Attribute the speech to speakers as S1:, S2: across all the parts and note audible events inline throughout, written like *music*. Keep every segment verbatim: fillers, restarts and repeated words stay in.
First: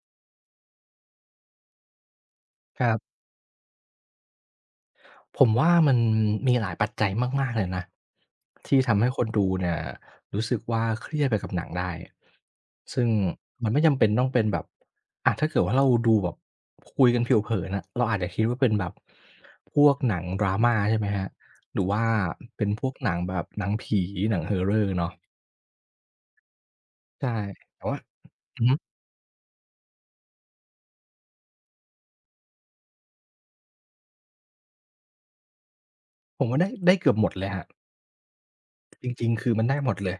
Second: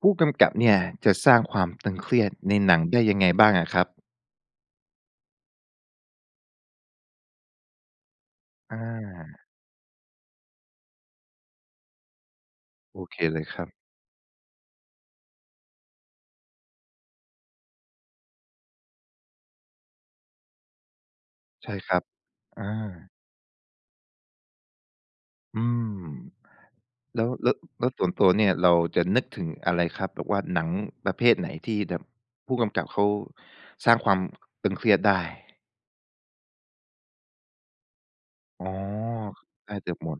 S1: ผู้กำกับเนี่ยจะสร้างความตึงเครียดในหนั
S2: ค
S1: ง
S2: รั
S1: ได้
S2: บ
S1: ยังไงบ้างอะครับ
S2: ผมว่ามันมีหลายปัจจัยมากๆเลยนะ
S1: อ
S2: ที่ทำให้คน
S1: า
S2: ดูเนี่ยรู้สึกว่าเครียดไปกับหนังได้
S1: โอ
S2: ซึ่ง
S1: เคเลยครั
S2: มั
S1: บ
S2: นไม่จำเป็นต้องเป็นแบบอะถ้าเกิดว่าเราดูแบบคุยกันผิวเผินอะเราอาจจะคิดว่าเป็นแบบพวกหนัง drama ใช่ไหมครับ
S1: ใช่
S2: หรือ
S1: ครั
S2: ว่า
S1: บ
S2: เป็
S1: อา
S2: นพวกหนังแบบหนังผีหนัง horror เนาะ
S1: อืมแล้
S2: ใช่
S1: วแล้ว
S2: แต่
S1: แล้ว
S2: ว่า
S1: ส่วนตัวเนี่ย
S2: อือ
S1: เรา
S2: ฮึ
S1: จะนึกถึงอะไรครับแบบว่าหนังประเภทไหนที่แบบผู้กำกับเขาสร้างความตึงเครียดได้
S2: ผมว่าได้ได้เกือบหมดเลยครับ
S1: อ๋อ
S2: จริงๆ คือมัน
S1: ได้
S2: ได้หม
S1: เกือ
S2: ด
S1: บหม
S2: เลย
S1: ด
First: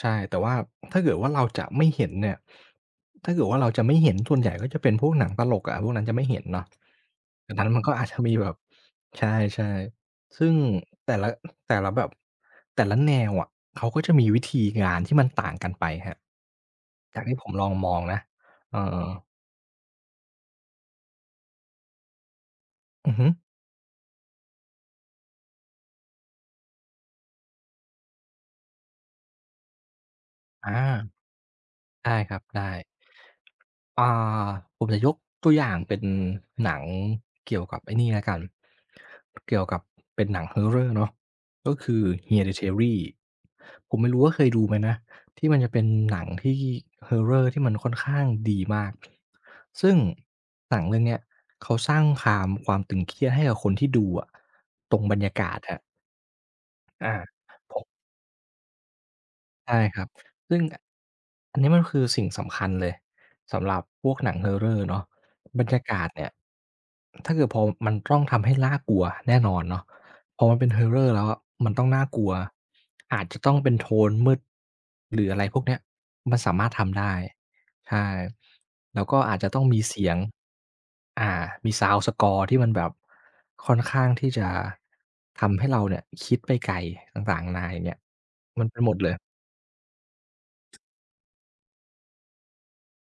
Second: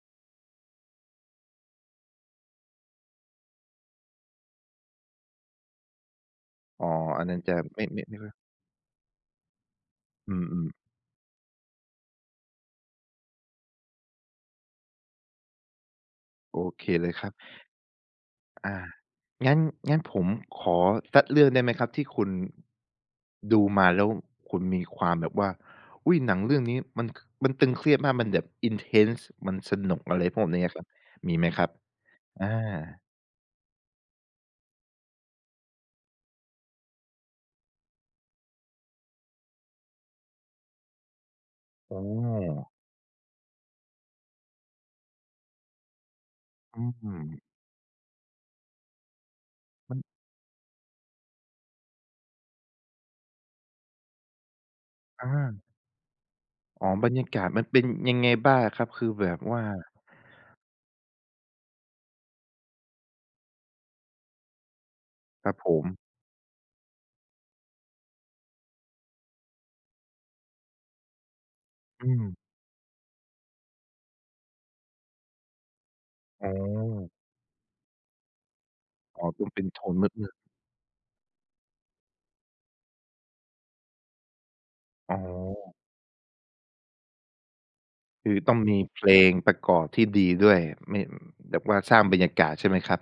S2: ใช่แต่ว่าถ้าเกิดว่าเราจะไม่เห็นเนี่ยถ้าเกิดว่าเราจะไม่เห็นส่วนใหญ่ก็จะเป็นพวกหนังตลกอะพวกนั้นจะไม่เห็นเนาะ
S1: อ๋ออันนั้น
S2: ดั
S1: จะ
S2: งนั้นมัน
S1: ไม่
S2: ก็
S1: ไม่
S2: อาจ
S1: ไม่
S2: จะ
S1: ค่อ
S2: มี
S1: ย
S2: แบบใช่
S1: อื
S2: ๆซึ่ง
S1: ม
S2: แต่ละแต่ละแบบแต่ละแนวอะเขาก็จะมีวิธีงานที่มันต่างกันไปครับ
S1: ๆโอเคเลย
S2: จา
S1: ค
S2: ก
S1: รับ
S2: ที่ผมลองมองนะเอ
S1: อา
S2: อ
S1: งั้นงั้นผมขอสักเรื่องได้ไหมครับที่คุณ
S2: อือฮึ
S1: ดูมาแล้วคุณมีความแบบว่าอุ๊ยหนังเรื่องนี้มันมันตึงเครียดมากมันแบบ intense มันสนุกอะไรพวกนี้อะครับ
S2: อา
S1: มีไหมครับ
S2: ได้ครับ
S1: อา
S2: ได้ อ่าผมจะยกตัวอย่างเป็นหนังเกี่ยวกับไอ้นี่แล้วกัน เกี่ยวกับเป็นหนัง Horror เนาะก็
S1: โอ
S2: คือ
S1: ้
S2: Hereditary ผมไม่รู้ว่าเคยดูไหมนะที่มันจะเป็นหนังที่
S1: อืม
S2: Horror ที่มันค่อนข้างดีมาก ซึ่
S1: มั
S2: ง
S1: น
S2: หนังเรื่องเนี้ยเขาสร้างความความตึงเครียดให้กับคนที่ดูอะตรงบรรยากาศ
S1: อา
S2: ครับ
S1: อ๋อบร
S2: อา
S1: รยากาศมันเป็นยังไงบ้างอะครับคือแบบว่า
S2: ใช่ครับซึ่งอันนี้มันคือสิ่งสำคัญเลยสำหรับพวกหนัง Horror เนาะ
S1: ครับ
S2: บร
S1: ผ
S2: รยา
S1: ม
S2: กาศเนี่ยถ้าเกิดพอมันต้องทำให้น่ากลัวแน่นอนเนาะพอมันเป็น Horror แล้วอะมันต้องน่า
S1: อื
S2: ก
S1: ม
S2: ลัวอาจจะต้องเป็นโทนมืดหรืออะไรพวกเนี้ยมัน
S1: อ๋อ
S2: สามารถทำได้ใช่แล้วก็
S1: อ๋อ
S2: อาจ
S1: ต้อ
S2: จะ
S1: ง
S2: ต้อ
S1: เป็
S2: ง
S1: น
S2: มี
S1: โทน
S2: เสียง
S1: มืดๆ
S2: อ่ามีซาวนด์สกอร์ที่มันแบบค่อนข้างที่จะ
S1: อ๋
S2: ทำให้
S1: อ
S2: เราเนี่ยคิดไปไกลต่างๆนาอย่างเงี้ย
S1: คือต้อง
S2: มัน
S1: มี
S2: เป็นหมด
S1: เพ
S2: เล
S1: ล
S2: ย
S1: งประกอบที่ดีด้วยไม่แบบว่าสร้างบรรยากาศใช่ไหมครับ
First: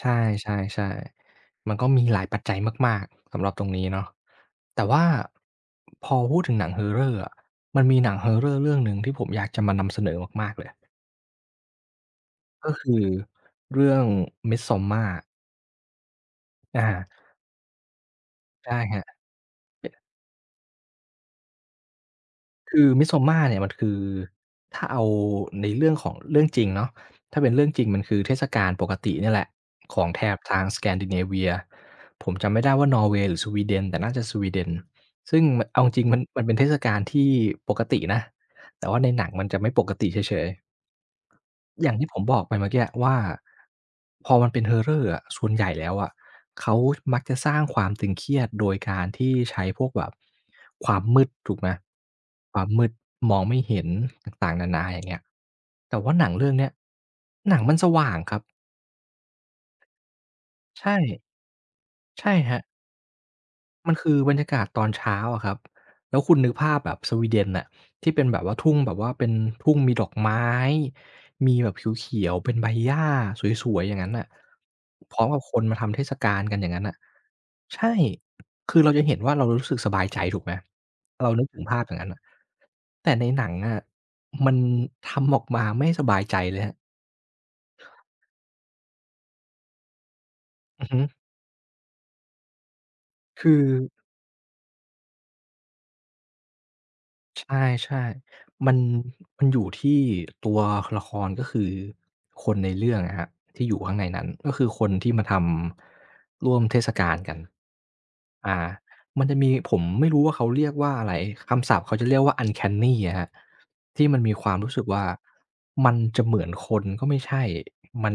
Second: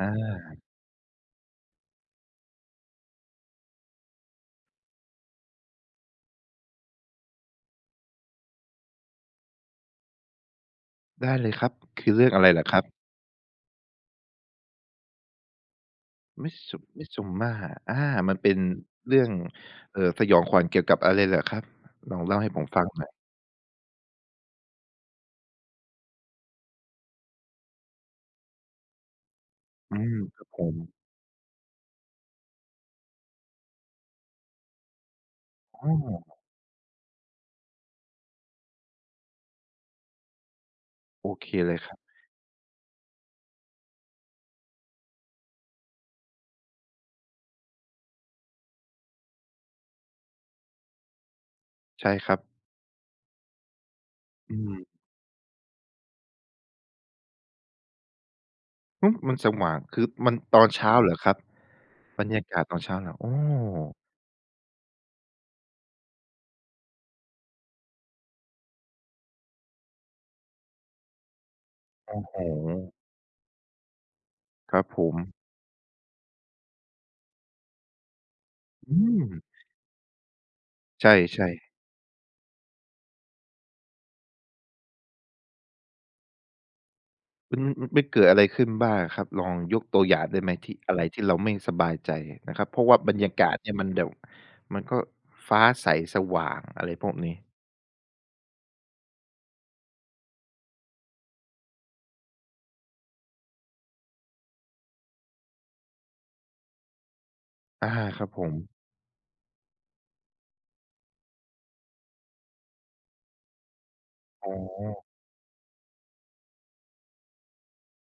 S2: ใช
S1: า
S2: ่ๆๆมันก็มีหลายปัจจัยมากๆสำหรับตรงนี้เนาะแต่ว่าพอพูดถึงหนัง Horror อะมันมีหนัง Horror เรื่องหนึ่งที่ผมอยากจะมานำเสนอมากๆเลย
S1: ได้เลยครับคือเรื่องอะไรเหรอ
S2: ก็
S1: ครับ
S2: คือเรื่อง Midsommar
S1: Midsu
S2: อา
S1: Midsommar อามันเป็น
S2: ใช่ครับ
S1: เรื่องเอ่อสยองขวัญเกี่ยวกับอะไรเหรอครับลองเล่าให้ผม
S2: คื
S1: ฟั
S2: อ
S1: งหน่อย
S2: Midsommar เนี่ยมันคือถ้าเอาในเรื่องของเรื่องจริงเนาะถ้าเป็นเรื่องจริงมันคือเทศกาลปกติเนี่ยแหละ
S1: อื
S2: ของ
S1: ม
S2: แถบ
S1: ครับผ
S2: ทาง
S1: ม
S2: Scandinavia ผมจำไม่ได้ว่านอร์เวย์หรือสวีเดนแต่น่าจะสวีเดนซึ่งมันเอา
S1: อ
S2: จริงๆมัน
S1: อ
S2: มันเป็นเทศกาลที่ปกตินะแต่ว่าในหนังมันจะไม่ปกติเฉยๆ
S1: โอเคเลย
S2: อ
S1: ค
S2: ย่า
S1: รั
S2: ง
S1: บ
S2: ที่ผมบอกไปเมื่อกี้ว่าพอมันเป็น horror อะส่วนใหญ่แล้วอะเขามักจะสร้างความตึงเครียดโดยการที่ใช้พวกแบบความมืดถูกไหม
S1: ใช่ครับ
S2: ความมืดมองไม่เห็นต่าง
S1: อื
S2: ๆนานาอ
S1: ม
S2: ย่างเงี้ยแต่ว่าหนังเรื่องเนี้ยหนังมันสว่างครับ
S1: ฮึมันสว่างคือมันตอนเช้า
S2: ใช่
S1: เหรอครับบร
S2: ใช่
S1: รยา
S2: ครั
S1: กา
S2: บ
S1: ศตอนเช้าเหรอโอ้
S2: มันคือบรรยากาศตอนเช้าอะครับแล้วคุณนึกภาพแบบสวีเดนน่ะที่เป็นแบบว่าทุ่งแบบว่าเป็นทุ่งมีดอกไม้ มีแบบเ
S1: โอ้
S2: ขียว
S1: โฮ
S2: ๆเป็นใบหญ้าสวยๆอย่างนั้นน่ะ
S1: ครับผ
S2: พ
S1: ม
S2: ร้อมกับคนมาทำเทศกาลกันอย่างนั้นน่ะใช่ คือเรา
S1: อื
S2: จะเห็น
S1: ม
S2: ว่าเรารู้สึกสบายใจถูกไหม
S1: ใช
S2: เรานึก
S1: ่
S2: ถึงภา
S1: ๆ
S2: พอย่างนั้นน่ะแต่ในหนังอะมันทำออกมาไม่สบายใจเลยครับ
S1: มันมันไปเกิดอะไรขึ้นบ้างครับลองยกตัวอย่างได้ไหมที่
S2: อือ
S1: อะ
S2: ฮึ
S1: ไรที่เราไม่สบายใจนะครับเพราะว่าบรรยากา
S2: คื
S1: ศ
S2: อ
S1: เนี่ยมันแบบมันก็ฟ้าใสสว่างอะไรพวกนี้
S2: ใช่ๆมันมันอยู่ที่ตัวละครก็คือคนในเรื่องอะครับที่อยู่ข้างในนั้นก็คือคนที่มาทำร่วมเทศกาลกัน
S1: อาครับผม
S2: อ่ามันจะมีผมไม่รู้ว่าเขาเรียกว่าอะไรคำศัพท์เขาจะเรียกว่า uncanny อะครับที่มันมีค
S1: อ๋อ
S2: วามรู้สึกว่ามันจะเหมือนคนก็ไม่ใช่มัน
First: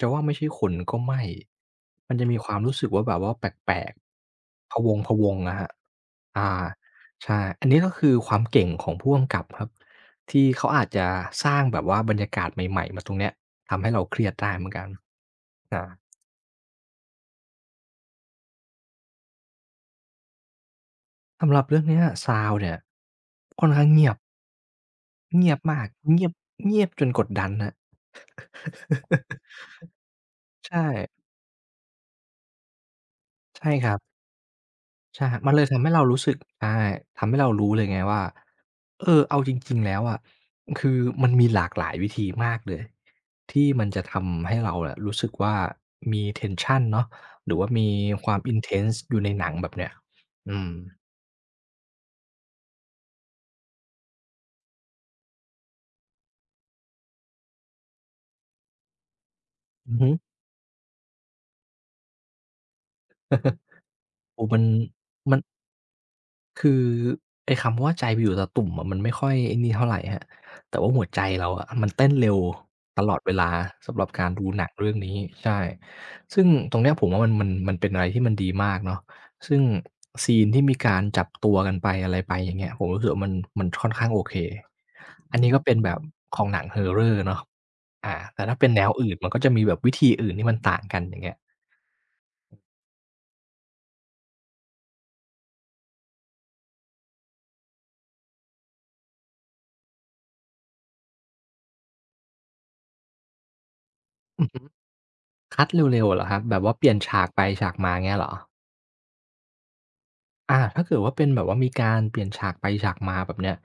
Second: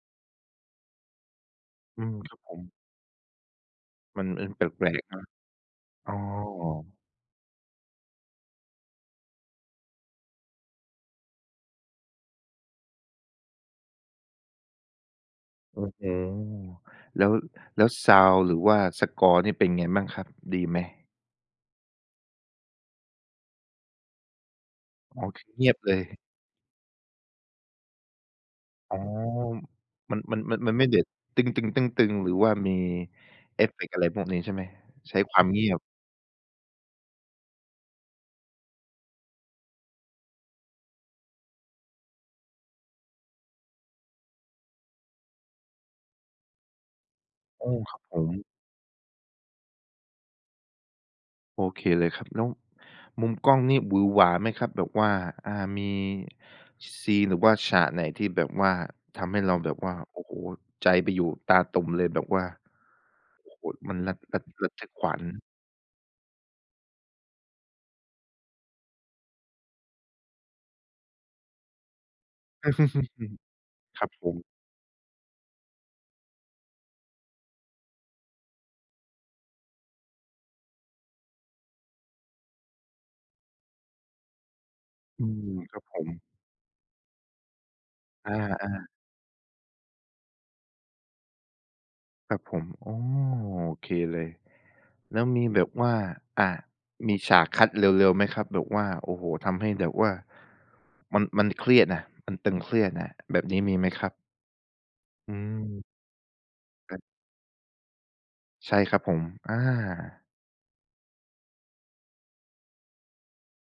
S2: จะว่าไม่ใช่คนก็ไม่
S1: อื
S2: มั
S1: ม
S2: นจะ
S1: ค
S2: มี
S1: รับ
S2: ค
S1: ผ
S2: วาม
S1: ม
S2: รู้สึกว่าแบบว่าแปลก
S1: มันมัน
S2: ๆพะ
S1: แปลกๆเนาะ
S2: วงๆอะครับ
S1: อ๋อ
S2: อา ใช่อันนี้ก็คือความเก่งของผู้กำกับครับที่เขาอาจจะสร้างแบบว่าบรรยากาศใหม่ๆมาตรงเนี้ยทำให้เราเครียดได้เหมือนกัน
S1: อื้
S2: อา
S1: อฮือแล้วแล้วซาวนด์หรือว่าสกอร์นี่เป็นไงบ้างครับดีไหม
S2: สำหรับเรื่องเนี้ยซาวด์เนี่ยค่อนข้างเงียบ
S1: อ๋อคือ
S2: เงียบ
S1: เงียบ
S2: มาก
S1: เลย
S2: เงียบเงียบจนกดดันครับ
S1: อ๋อ
S2: *laughs*
S1: มันมันมันมัน
S2: ใช่
S1: ไม่เด็ดตึงๆๆๆหรือว่ามีเอ
S2: ใช่
S1: ฟเฟ
S2: ค
S1: ก
S2: รั
S1: ต์
S2: บ
S1: อะไรพวกนี้ใช่ไหมใช้
S2: ใช่
S1: ค
S2: ครั
S1: วา
S2: บ
S1: ม
S2: มันเลย
S1: เงียบ
S2: ทำให้เรารู้สึกใช่ทำให้เรารู้เลยไงว่า เออเอาจริงๆแล้วอะคือมันมีหลากหลายวิธีมากเลย ที่มันจะทำให้เราอะรู้สึกว่ามี tension เนาะหรือว่า
S1: โอ้
S2: มี
S1: ครับผ
S2: ค
S1: ม
S2: วาม intense อยู่ในหนังแบบเนี้ยอืม
S1: โอเคเลยครับแล้วมุมกล้องนี่หวือหวาไหมครับแบบว่าอ่ามีซีนหรือว่าฉากไหนที่แบบว่าทำให้เราแบบ
S2: อื
S1: ว่า
S2: อฮึ
S1: โอ้โฮใจไปอยู่ตาตุ่มเลยแบบว่าโอ้โฮมันระระ
S2: โอ้มัน
S1: ระทึกขวัญ
S2: มันคือไอ้คำว่าใจไปอยู่ตะตุ่มอะมันไม่ค่อยไอ้นี่เท่าไรครับแต่ว่าหัวใจเราอะมันเต้นเร็วตลอดเว
S1: *laughs*
S2: ลา สำห
S1: ค
S2: รั
S1: รั
S2: บ
S1: บผ
S2: การดูห
S1: ม
S2: นังเรื่องนี้ใช่ซึ่งตรงเนี้ยผมว่ามันมันมันเป็นอะไรที่มันดีมากเนาะซึ่งซีนที่มีการจับตัวกันไปอะไรไปอย่างเงี้ยผมรู้สึกว่ามันมันค่อนข้างโอเค
S1: อื
S2: อันนี้ก็
S1: ม
S2: เป็
S1: ค
S2: น
S1: รับ
S2: แบ
S1: ผ
S2: บ
S1: ม
S2: ของหนัง Horror เนาะอา
S1: อ
S2: แต่ถ้าเป็น
S1: า
S2: แนวอื่น มันก็จะมีแบบวิธีอื่นที่มันต่างกันอย่างเงี้ย
S1: ครับผมอ๋อโอเคเลยแล้วมีแบบว่าอ่ามีฉากคัดเร็วๆไหมครับแบบว่าโอ้โฮทำให้แบบว่ามันมันเครียดน่ะมันตึงเครียดน่ะแบบนี้มีไหมครับ
S2: อือฮึ
S1: อื
S2: คัดเร็
S1: ม
S2: วๆเหรอครับแบบว่าเปลี่
S1: ค
S2: ยน
S1: รับ
S2: ฉากไปฉากมาเงี้ยเหรอ
S1: ใช่ครับผมอา
S2: อาถ้าเกิดว่าเป็นแบบว่ามีการเปลี่ยนฉากไปฉากมาแบบเนี้ย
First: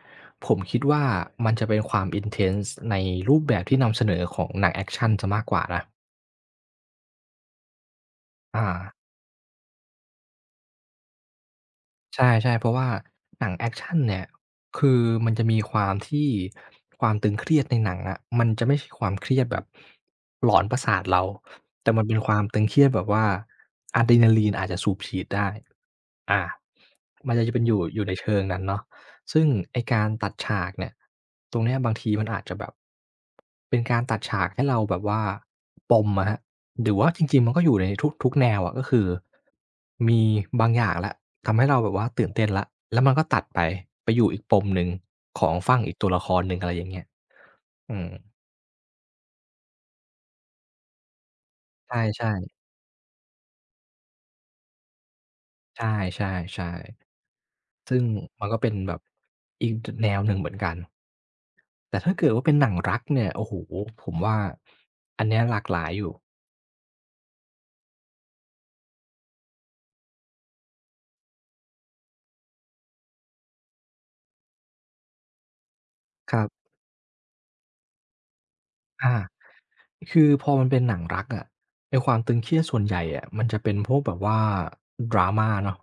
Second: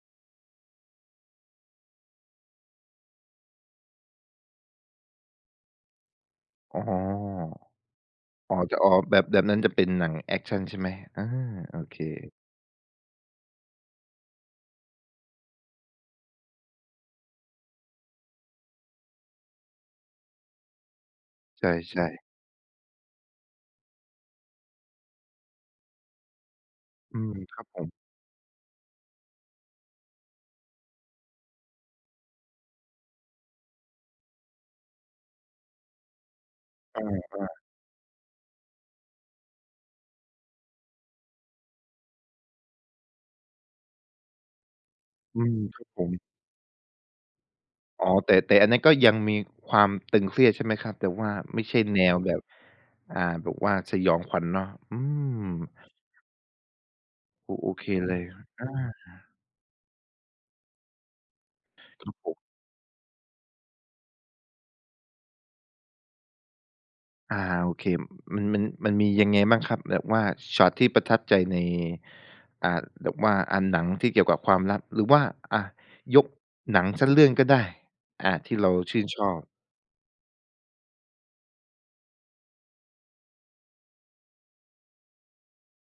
S2: ผมคิดว่ามันจะเป็นความ intense ในรูปแบบที่นำเสนอของหนังแอกชันเสียมากกว่านะ
S1: อ๋ออ๋อ
S2: อา
S1: จะอ๋อแบบแบบนั้นจะเป็นหนังแอกชันใช่ไหมอาโอเค
S2: ใช่ๆเพราะว่าหนังแอกชันเนี่ยคือมันจะมีความที่ความตึงเครียดในหนังอะมันจะไม่ใช่ความเครียดแบบหลอนประสาทเราแต่มัน
S1: ใช่
S2: เป็นความตึงเครียดแบบว่าอะดรีนาลีนอาจจะสูบฉีดได้อา
S1: ๆอื
S2: มั
S1: ม
S2: นจะจะ
S1: ค
S2: เป็
S1: รั
S2: น
S1: บ
S2: อ
S1: ผ
S2: ยู่
S1: ม
S2: อยู่ในเชิงนั้นเนาะซึ่งไอ้การตัดฉากเนี่ยตรงเนี้ยบางทีมันอาจจะแบบเป็นการตัดฉากให้เราแบบว่าปมอะครับหรือ
S1: อ
S2: ว่าจ
S1: า
S2: ริงๆมันก็อยู่ในทุกทุกแนวอะก็คือมีบางอย่างแล้ว ทำให้เราแบบว่าตื่นเต้นแล้วแล้วมันก็ตัดไปไปอยู่อีกปมหนึ่ง
S1: อื
S2: ของ
S1: ม
S2: ฝั่
S1: ค
S2: ง
S1: รับ
S2: อีก
S1: ผ
S2: ตัว
S1: ม
S2: ละครหนึ่งอะไรอย่างเงี้ยอื
S1: อ๋อ
S2: ม
S1: แต่แต่อันนั้นก็ยังมีความตึงเครียดใช่ไหมครับแต่ว่าไม่ใช่แนว
S2: ใช่
S1: แบบ
S2: ๆ
S1: อ่าแบบว่าสยองขวัญเนาะอืม
S2: ใช่ใช่
S1: โอโอเค
S2: ๆซึ่ง
S1: เลย
S2: มันก็เป็นแบบ
S1: อา
S2: อีกดแนวหนึ่งเหมือนกัน แต่
S1: ครั
S2: ถ้า
S1: บผ
S2: เกิดว่า
S1: ม
S2: เป็นหนังรักเนี่ย โอ้โฮผมว่าอันเนี้ยหลากหลายอยู่
S1: อาโอเคมันมันมันมียังไงบ้างครับแบบว่าช็อตที่ประทับใจในอ่าแบบว่าอ่าหนังที่เกี่ยวกับความลับหรือว่าอ่ายก
S2: ครับ
S1: หนังสักเรื่องก็ได้อ่าที่เราชื่น
S2: อา
S1: ชอบ
S2: คือพอมันเป็นหนังรักอะไอ้ความตึงเครียดส่วนใหญ่อะมันจะเป็นพวกแบบว่า drama เนาะ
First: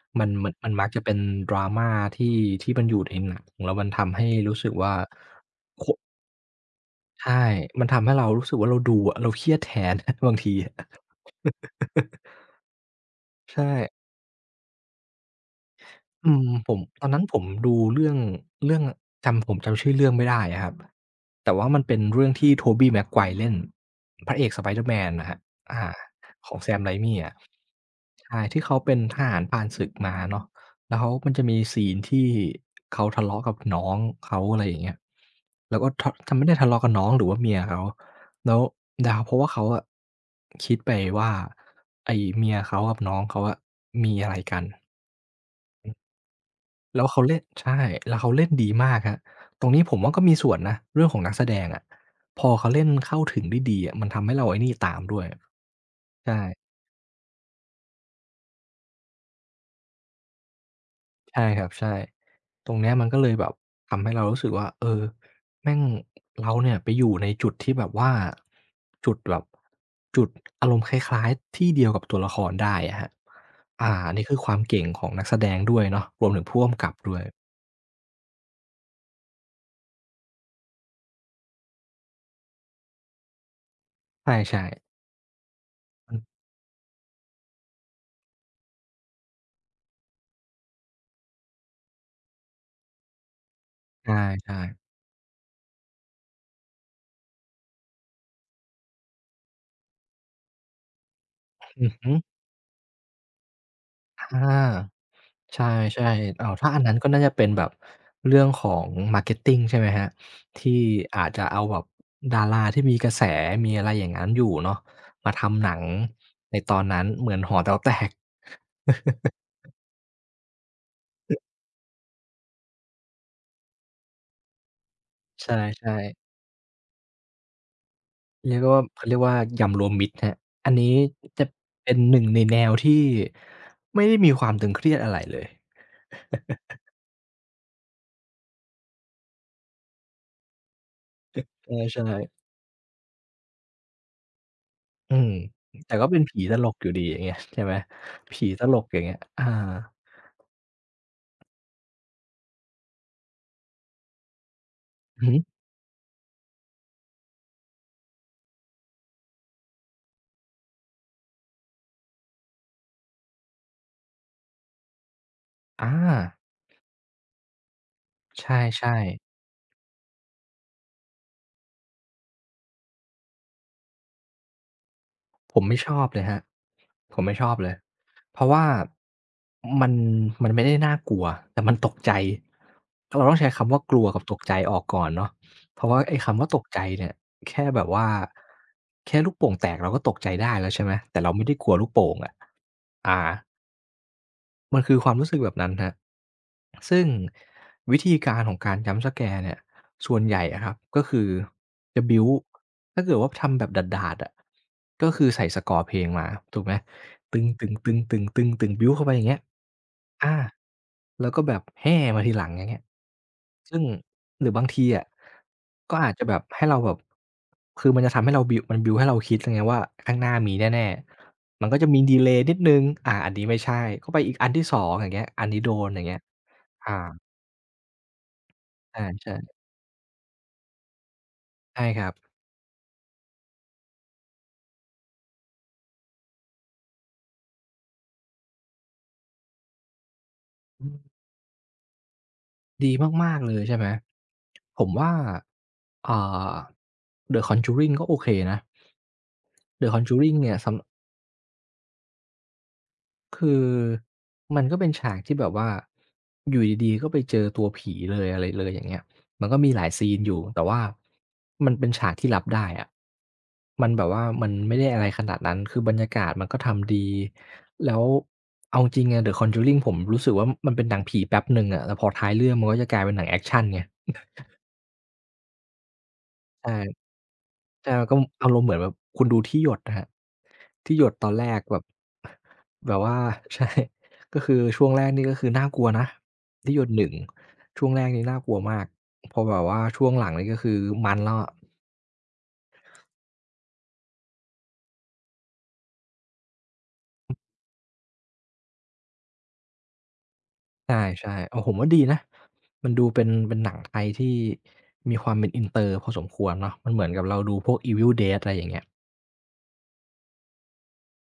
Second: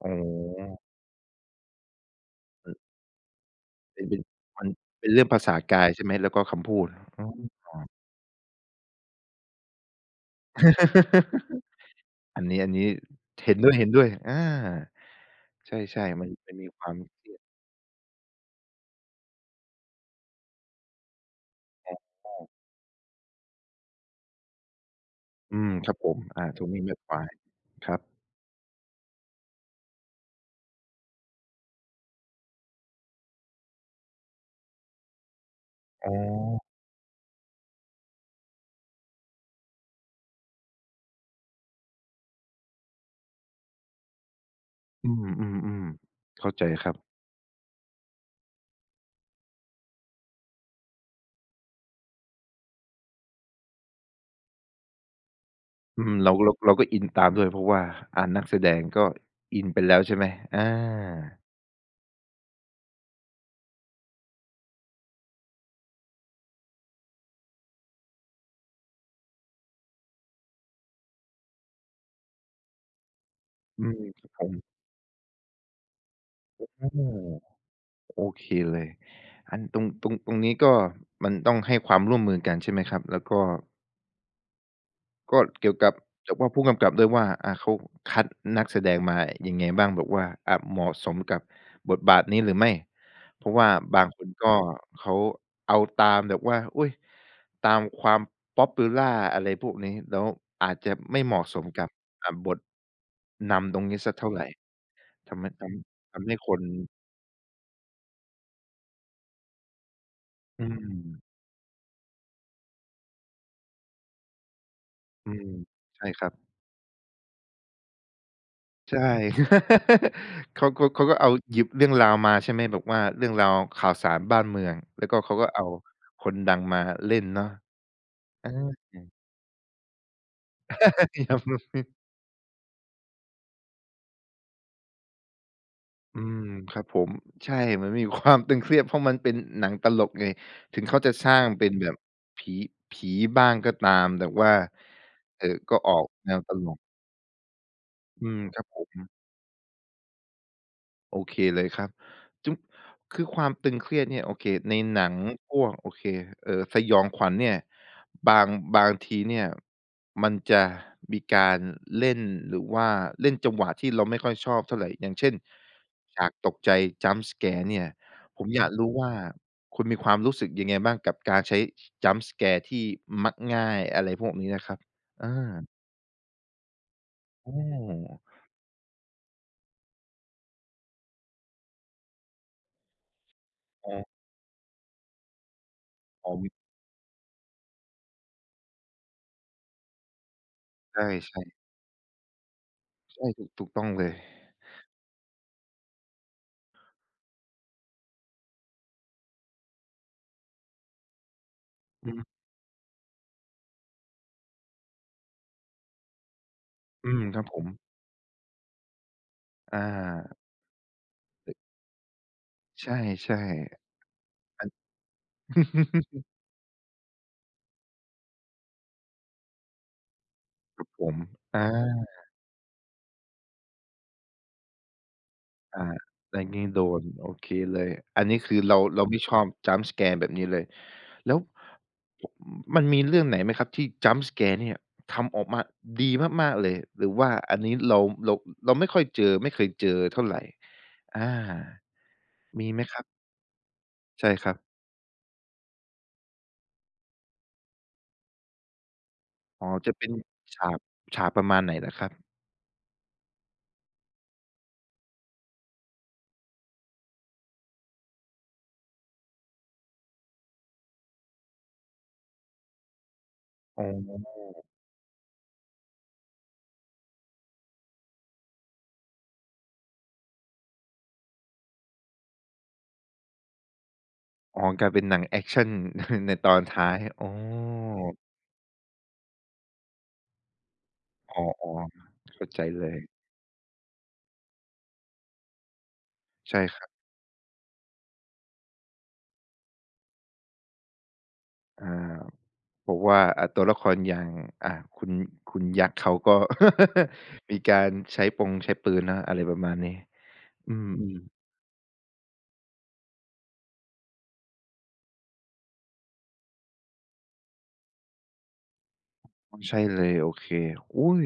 S1: อ๋
S2: มันมันมัน
S1: อ
S2: มักจะเป็น drama ที่
S1: มั
S2: ที่
S1: น
S2: มันอยู่ในหนังแล้วมัน
S1: เป็น
S2: ทำ
S1: เป็น
S2: ให้รู้
S1: มั
S2: สึ
S1: น
S2: กว่า
S1: เป็นเรื่องภาษากาย
S2: โคะ
S1: ใช่ไหมแล้วก็คำพูดอ๋อ
S2: ใช่มันทำให้เรารู้สึกว่าเราดูอะเราเครียดแทน *laughs* บางทีอะ
S1: *laughs*
S2: *laughs*
S1: อันนี้อันนี้เห็น
S2: ใช่
S1: ด้วยเห็นด้วยอาใช่ๆมัน
S2: อืม
S1: มันมี
S2: ผม
S1: ความ
S2: ตอนนั้นผมดูเรื่องเรื่องจำผมจำชื่อเรื่องไม่ได้อะครับแต่ว่ามันเป็นเรื่องที่ Tobey Maguire เล่นพระเอก Spider-Man น่ะครับ
S1: อืม
S2: อา
S1: ครับผมอา
S2: ของ
S1: ตรง
S2: Sam
S1: นี้แบบค
S2: Raimi
S1: วาย
S2: อะ
S1: ครับ
S2: ใช่ที่เขาเป็นทหารผ่านศึกมาเนาะแล้วเขามันจะมีซีนที่เขาทะเลาะกับน้องเขาอะไรอย่างเงี้ยแล้วก็
S1: อ๋
S2: ทะ
S1: อ
S2: จำไม่ได้ทะเลาะกับน้องหรือว่าเมียเขาแล้วดาวเพราะว่าเขาอะคิดไปว่าไอ้เมียเขากับน้องเขาอะมีอะไรกัน
S1: อืมๆๆเข้าใจครับ
S2: แล้วเขาเล่นใช่แล้วเขาเล่นดีมากครับตรงนี้ผมว่าก็มีส่วนนะเรื่องของนักแสดงอะพอเขาเล่นเข้าถึงได้ดีอะมันทำให้เราไอ้นี่ตามด้วย
S1: อืมเรา
S2: ใช่
S1: เราเราก็อินตามด้วยเพราะว่าอ่านักแสดงก็อินไปแล้วใช่ไหมอา
S2: ใช่ครับใช่ตรงเนี้ยมันก็เลยแบบทำให้เรารู้สึกว่าเออแม่งเราเนี่ยไปอยู่ในจุดที่แบบว่าจุดแบบจุดอารมณ์คล้ายๆที่เดียวกับตัวละครได้อะครับ
S1: อื
S2: อ่า
S1: ม
S2: อัน
S1: ค
S2: นี้
S1: รับ
S2: คื
S1: ผ
S2: อความ
S1: ม
S2: เก่งของนักแสดงด้วยเนาะรวมถึงผู้กำ
S1: อื
S2: กับด้วย
S1: มโอเคเลยอันตรงตรงตรงนี้ก็มันต้องให้ความร่วมมือกันใช่ไหมครับแล้วก็
S2: ใช่ๆ
S1: ก็เกี่ยวกับ
S2: อือ
S1: กับว่าผู้กำกับด้วยว่าอ่าเขาคัดนักแสดงมายังไงบ้างแบบว่าอ่าเหมาะสมกับบทบาทนี้หรือไม่เพราะว่าบางคนก็
S2: ใช่
S1: เขาเอาตามแบบว่าอุ๊ยตามความ Popular อะไรพวกนี้แล้วอาจจะไม่เหมาะสม
S2: ๆ
S1: กั
S2: อื
S1: บ
S2: อฮึ
S1: อ่าบทนำตรงนี้สักเท่า
S2: อา
S1: ไรทำให้
S2: ใช
S1: ท
S2: ่
S1: ำทำให้
S2: ๆอ้า
S1: ค
S2: ว
S1: น
S2: ถ้าอันนั้นก็น่าจะเป็นแบบเรื่องของ marketing ใช่ไหมครับ
S1: อื
S2: ที่อาจ
S1: ม
S2: จะเอาแบบดาราที่มีกระแสมีอะไรอย่างงั้นอยู่เนาะ
S1: อื
S2: มา
S1: ม
S2: ทำหนัง
S1: ใช่ครับ
S2: ในตอนนั้นเหมือนหอแต๋วแตก
S1: ใช่
S2: *laughs*
S1: *laughs* เขาเขาเขาก็เอาหยิบเรื่องราวมาใช่ไหมแบบว่าเรื่องราวข่าวสารบ้านเมืองแล้วก็เขาก็เอา
S2: ใช่
S1: ค
S2: ๆ
S1: นดังมาเล่นเนาะอา
S2: เรียกว่าเขาเรีย
S1: *laughs*
S2: กว่ายำรวมมิตรครับอันนี้
S1: ครั
S2: จะ
S1: บ
S2: เป็นหนึ่งในแนวที่ไม่ได้มีความตึงเครียดอะไรเลย
S1: อืมครับผมใช่มันมีความตึงเครียดเพราะมันเป็นหนังตลกไงถึงเขาจะสร้างเป็นแบบ
S2: ใช่ๆ
S1: ผีผีบ้างก็ตามแต่ว่า
S2: อืม
S1: เออก็อ
S2: แต่
S1: อก
S2: ก็เป็น
S1: แนว
S2: ผี
S1: ต
S2: ตล
S1: ล
S2: ก
S1: ก
S2: อยู่ดีอย่างเงี้ยใช่ไหม
S1: อืม
S2: ผี
S1: ค
S2: ต
S1: รับ
S2: ล
S1: ผ
S2: กอย่าง
S1: ม
S2: เงี้ยอา
S1: โอเคเลยครับจุ๊บคือความตึงเครียดเนี่ยโอเคในหนัง
S2: อือฮึ
S1: พวกโอเคเอ่อสยองขวัญเนี่ยบางบางทีเนี่ยมันจะมีการเล่นหรือว่าเล่นจังหวะที่เราไม่ค่อยชอบเท่าไรอย่างเช่น
S2: อา
S1: ฉากตกใจ jump scare เนี่ยผ
S2: ใ
S1: มอยากรู้
S2: ช่
S1: ว่า
S2: ๆ
S1: คุณมีความรู้สึกยังไงบ้างกับการใช้ jump scare ที่มักง่ายอะไรพวกนี้นะครับอ
S2: ผม
S1: า
S2: ไม่ชอบเลยครับผมไม่ช
S1: โอ
S2: อบเลย
S1: ้
S2: เพราะว่ามันมันไม่ได้น่ากลัวแต่มันตกใจ เราต้องใช้คำว่า
S1: อ๋
S2: กลัว
S1: อ
S2: กับตกใจออกก่อนเนาะเพราะว่าไอ้
S1: อ๋อ
S2: คำว่าตกใจเนี่ยแค่แบบว่าแค่ลูกโป่งแตกเราก็ตกใจได้แล้วใช่ไหม
S1: ใช
S2: แต่เรา
S1: ่
S2: ไม่ได้
S1: ๆ
S2: กลัวลูกโป่งอะอา
S1: ใช่ถูกถูกต้องเลย
S2: มันคือความรู้สึกแบบนั้นครับซึ่งวิธีการของการ jump scare เนี่ย ส่วนใหญ่อะครับก็คือจะ
S1: อื
S2: บิล
S1: ม
S2: ด์ถ้าเกิดว่าทำแบบด่าดๆอะก็คือใส่สกอร์เพลงมาถูกไหม
S1: อืมค
S2: ตึ
S1: รั
S2: ง
S1: บผ
S2: ตึ
S1: ม
S2: งตึงตึงตึงตึงบิลด์เข้าไปอย่างเงี้ย
S1: อ
S2: อา
S1: า
S2: แล้วก็แบบแฮ่มาทีหลังอย่างเงี้ย
S1: ใช่
S2: ซึ่ง
S1: ๆ
S2: หรือบางทีอะก็
S1: *laughs*
S2: อาจจะแบบให้เราแบบ คือมันจะทำให้เราบิลด์มันบิลด์ให้เราคิดไงว่าข้างหน้ามี
S1: ครั
S2: แน่
S1: บผมอ
S2: ๆ มันก็จะมี
S1: า
S2: ดีเลย์นิดหนึ่งอาอันนี้ไม่ใช่ก็ไปอีกอันที่สองอย่างเงี้ยอันนี้โดนอย่างเงี้ย
S1: อย่างงี้โด
S2: อา
S1: นโอเคเลยอันนี้คือเรา
S2: ใช่
S1: เราไม่ชอบ
S2: ใช่
S1: jump scare แบบนี้เลยแล้ว
S2: ใช่ครับ
S1: มันมีเรื่องไหนไหมครับที่ jump scare เนี่ยทำออกมาดีมากๆเลยหรือว่าอันนี้เราเราเราไม่ค่อยเจอไม่เคยเจอเท่าไร
S2: อืม
S1: อามีไหม
S2: ดี
S1: ครับ
S2: มากๆเลยใช่ไหม
S1: ใช่ครับ
S2: ผมว่าอ่า The Conjuring ก็โอเคนะ
S1: อ๋อ
S2: The
S1: จะเป็น
S2: Conjuring เนี่ย
S1: ฉาก
S2: สำ
S1: ฉากประมาณไหนเหรอครับ
S2: คือมันก็เป็นฉากที่แบบว่าอยู่ดีๆก็ไปเจอตัวผีเลยอะไรเลยอย่างเงี้ยมันก็มีหลายซีนอยู่แต่ว่ามันเป็นฉากที่รับได้อะ
S1: อ๋
S2: มันแบบว่ามั
S1: อ
S2: นไม่ได้อะไรขนาดนั้นคือบรรยากาศมันก็ทำดีแล้วเอาจริงๆอะ The Conjuring ผมรู้สึกว่ามันเป็นหนังผีแป๊บหนึ่งอะแล้วพอท้ายเรื่องมันก็จะกลายเป็นหนังแอกชันไง
S1: อ๋อกลายเป็นหนังแอกชัน *laughs* ในตอนท้าย
S2: ใช่
S1: อ๋อ
S2: ใช่มันก็อารมณ์เหมือนแบบคุณดูที่หยดอะครับที่หยดตอน
S1: อ๋อ
S2: แรกแบบ
S1: ๆเข้าใจเล
S2: *laughs* แบ
S1: ย
S2: บว่า *laughs* ใช่ก็คือช่วงแรกนี่ก็คือน่ากลัวนะ
S1: ใช่
S2: ที่
S1: ค
S2: หย
S1: รับ
S2: ดหนึ่งช่วงแรกนี่น่ากลัวมากพอแบบว่าช่วงหลังนี่ก็คือมันแล้วอะ
S1: อาเพราะว่าอ่ะตัวละครอย่างอ่าคุณคุณยักษ์เขาก็ *laughs* มีการใช้ปงใช้ปืนนะอะไรประมาณนี้อืม
S2: ใช่ๆโอ้ผมว่าดีนะมันดูเป็นเป็นหนังไทยที่มีความเป็นอินเตอร์พอสมควรเนาะมันเหมือนกับเราดูพวก Evil Dead อะไรอย่างเงี้ย
S1: อ๋อใช่เลยโอเคอุ๊ย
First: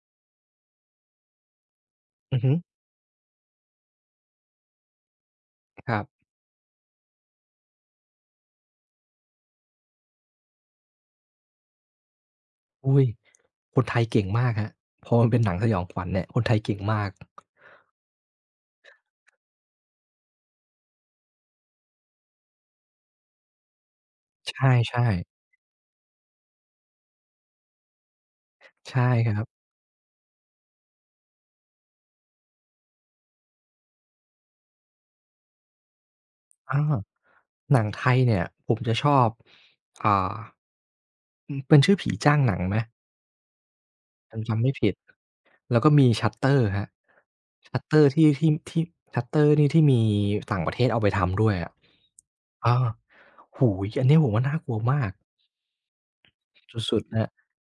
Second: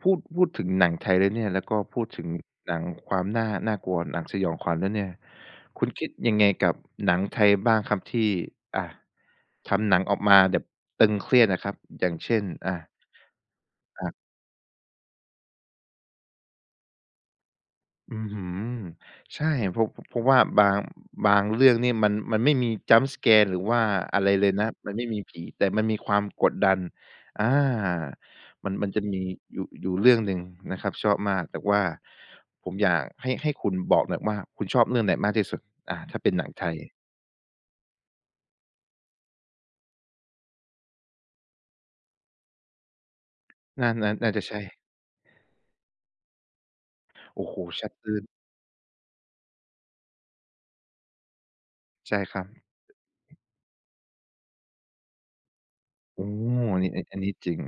S1: พูดพูดถึงหนังไทยแล้วเนี่ยแล้วก็พูดถึง
S2: อือฮึ
S1: หนังความน่าน่ากลัวหนังสยองขวัญแล้วเนี่ยคุ
S2: ค
S1: ณ
S2: รั
S1: คิด
S2: บ
S1: ยังไงกับหนังไทยบ้างครับที่อ่าทำหนังออกมาแบบตึงเครียดอะครับอย่างเช่นอ่า
S2: อุ๊ยคนไทย
S1: อา
S2: เก่งมากครับพอมันเป็นหนังสยองขวัญเนี่ยคนไทยเก่งมาก
S1: อืมใช่เพราะเพราะว่าบางบางเรื่องนี่มันมันไม่มี jump scare หรือว่าอะไรเล
S2: ใ
S1: ยนะมันไม่
S2: ช่
S1: มี
S2: ๆ
S1: ผีแต่มันมีความกดดันอามันมันจะ
S2: ใช่
S1: มี
S2: ครับ
S1: อยู่อยู่เรื่องหนึ่งนะครับชอบมากแต่ว่าผมอยากให้ให้คุณบอกหน่อยว่าคุณชอบเรื่องไหนมากที่สุดอาถ้าเป็นหนังไทย
S2: อาหนังไทยเนี่ยผมจะชอบอ่าอืมเป็นชื่อผีจ้างหนังไหม
S1: น่าน่าน่า
S2: ผม
S1: จะใช่
S2: จำไม่ผิดแล้วก็มี Shutter ครับ
S1: โอ้โฮ
S2: Shutter ที่
S1: ชัตเตอร์
S2: ที่ที่ Shutter นี่ที่มีต่างประเทศเอาไปทำด้วยอะ
S1: ใช่ครับ
S2: อาโอ้โฮอันนี้ผมว่าน่ากลัวมาก
S1: โอ้อันนี้
S2: สุ
S1: อั
S2: ด
S1: น
S2: ๆ
S1: อั
S2: ค
S1: น
S2: รับ
S1: นี้จริง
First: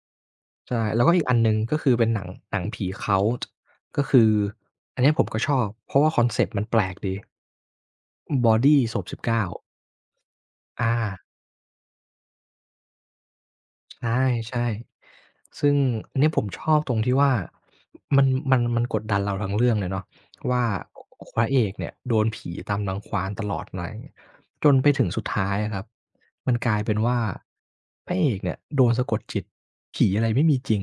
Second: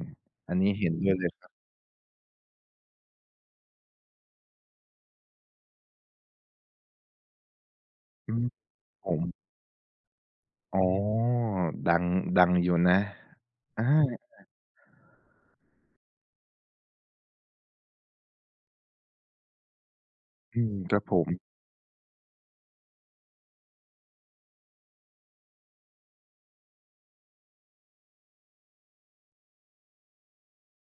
S1: อันนี้
S2: ใช่
S1: เห็น
S2: แล้ว
S1: ด้
S2: ก็
S1: วย
S2: อีก
S1: เลย
S2: อัน
S1: ค
S2: ห
S1: รับ
S2: นึ่งก็คือเป็นหนังหนังผี Cult ก็คืออันเนี้ยผมก็ชอบเพราะว่าคอนเซปต์มันแปลกดี
S1: อื
S2: อืม
S1: ม
S2: บอดี้ศ
S1: ผ
S2: พสิบ
S1: ม
S2: เก้า
S1: อ๋
S2: อา
S1: อดังดังอยู่นะอา
S2: ใช่ๆซึ่งอันเนี้ยผมชอบตรงที่ว่ามันมันมันกดดันเราทั้งเรื่องเลยเนาะ
S1: อื
S2: ว่า
S1: มครับผม
S2: พระเอกเนี่ยโดนผีตามรังควานตลอดมาอย่างเงี้ยจนไปถึงสุดท้ายอะครับมันกลายเป็นว่าพระเอกเนี่ยโดนสะกดจิตผีอะไรไม่มีจริง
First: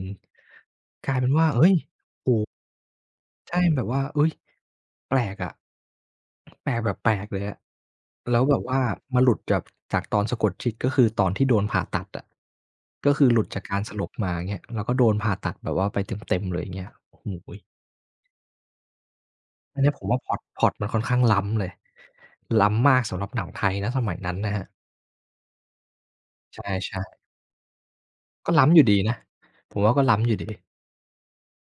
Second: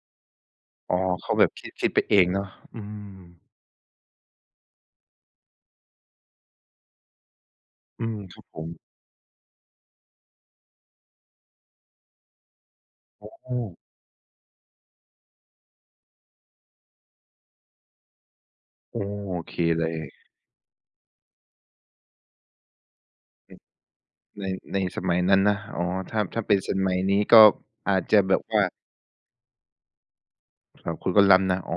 S1: อ๋อ
S2: กลายเป็น
S1: เขาแบ
S2: ว่า
S1: บคิ
S2: เฮ้
S1: ด
S2: ย
S1: คิดไปเองเนาะอืม
S2: ใช่แบบว่าอุ๊ยแปลกอะแปลกแบบแปลกเลยอะ
S1: อืมค
S2: แล้
S1: รั
S2: ว
S1: บ
S2: แบ
S1: ผ
S2: บ
S1: ม
S2: ว่ามาหลุดจากจากตอนสะกดจิตก็คือตอนที่โดนผ่าตัดอะก็คือหลุด
S1: โอ้
S2: จากการสลบมาอย่างเงี้ยแล้วก็โดนผ่าตัดแบบว่าไปเต็มๆเลยอย่างเงี้ยโอ้โฮ
S1: โอ้โอเค
S2: อัน
S1: เล
S2: เนี้ย
S1: ย
S2: ผมว่าพล็อตพล็อตมันค่อนข้างล้ำเลยล้ำมากสำหรับหนังไทยณสมัยนั้น
S1: ใน
S2: นะครับ
S1: ในสมัยนั้นนะอ๋อถ้าถ้าเป็
S2: ใช
S1: นสมัย
S2: ่
S1: นี้ก็อาจจะแบบ
S2: ๆก็
S1: ว่า
S2: ล้ำอยู่ดีนะผมว่าก็ล้ำอยู่ดี
S1: สำหรับคุณก็ล้ำนะอ๋อ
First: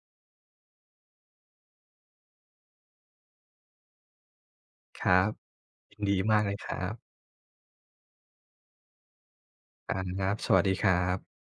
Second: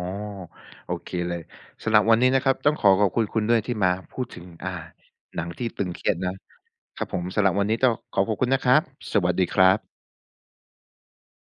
S1: โอเคเลยสำหรับวันนี้นะครับต้องขอขอบคุณคุณด้วยที่มาพูดถึงอ่า
S2: ครับ
S1: หนังที่ตึง
S2: ยิ
S1: เค
S2: น
S1: รีย
S2: ดี
S1: ดนะ
S2: มากเลยครั
S1: ครับ
S2: บ
S1: ผมสำหรับวันนี้ต้องขอขอบคุณนะครับสวัสดีครั
S2: ค
S1: บ
S2: รับสวัสดีครับ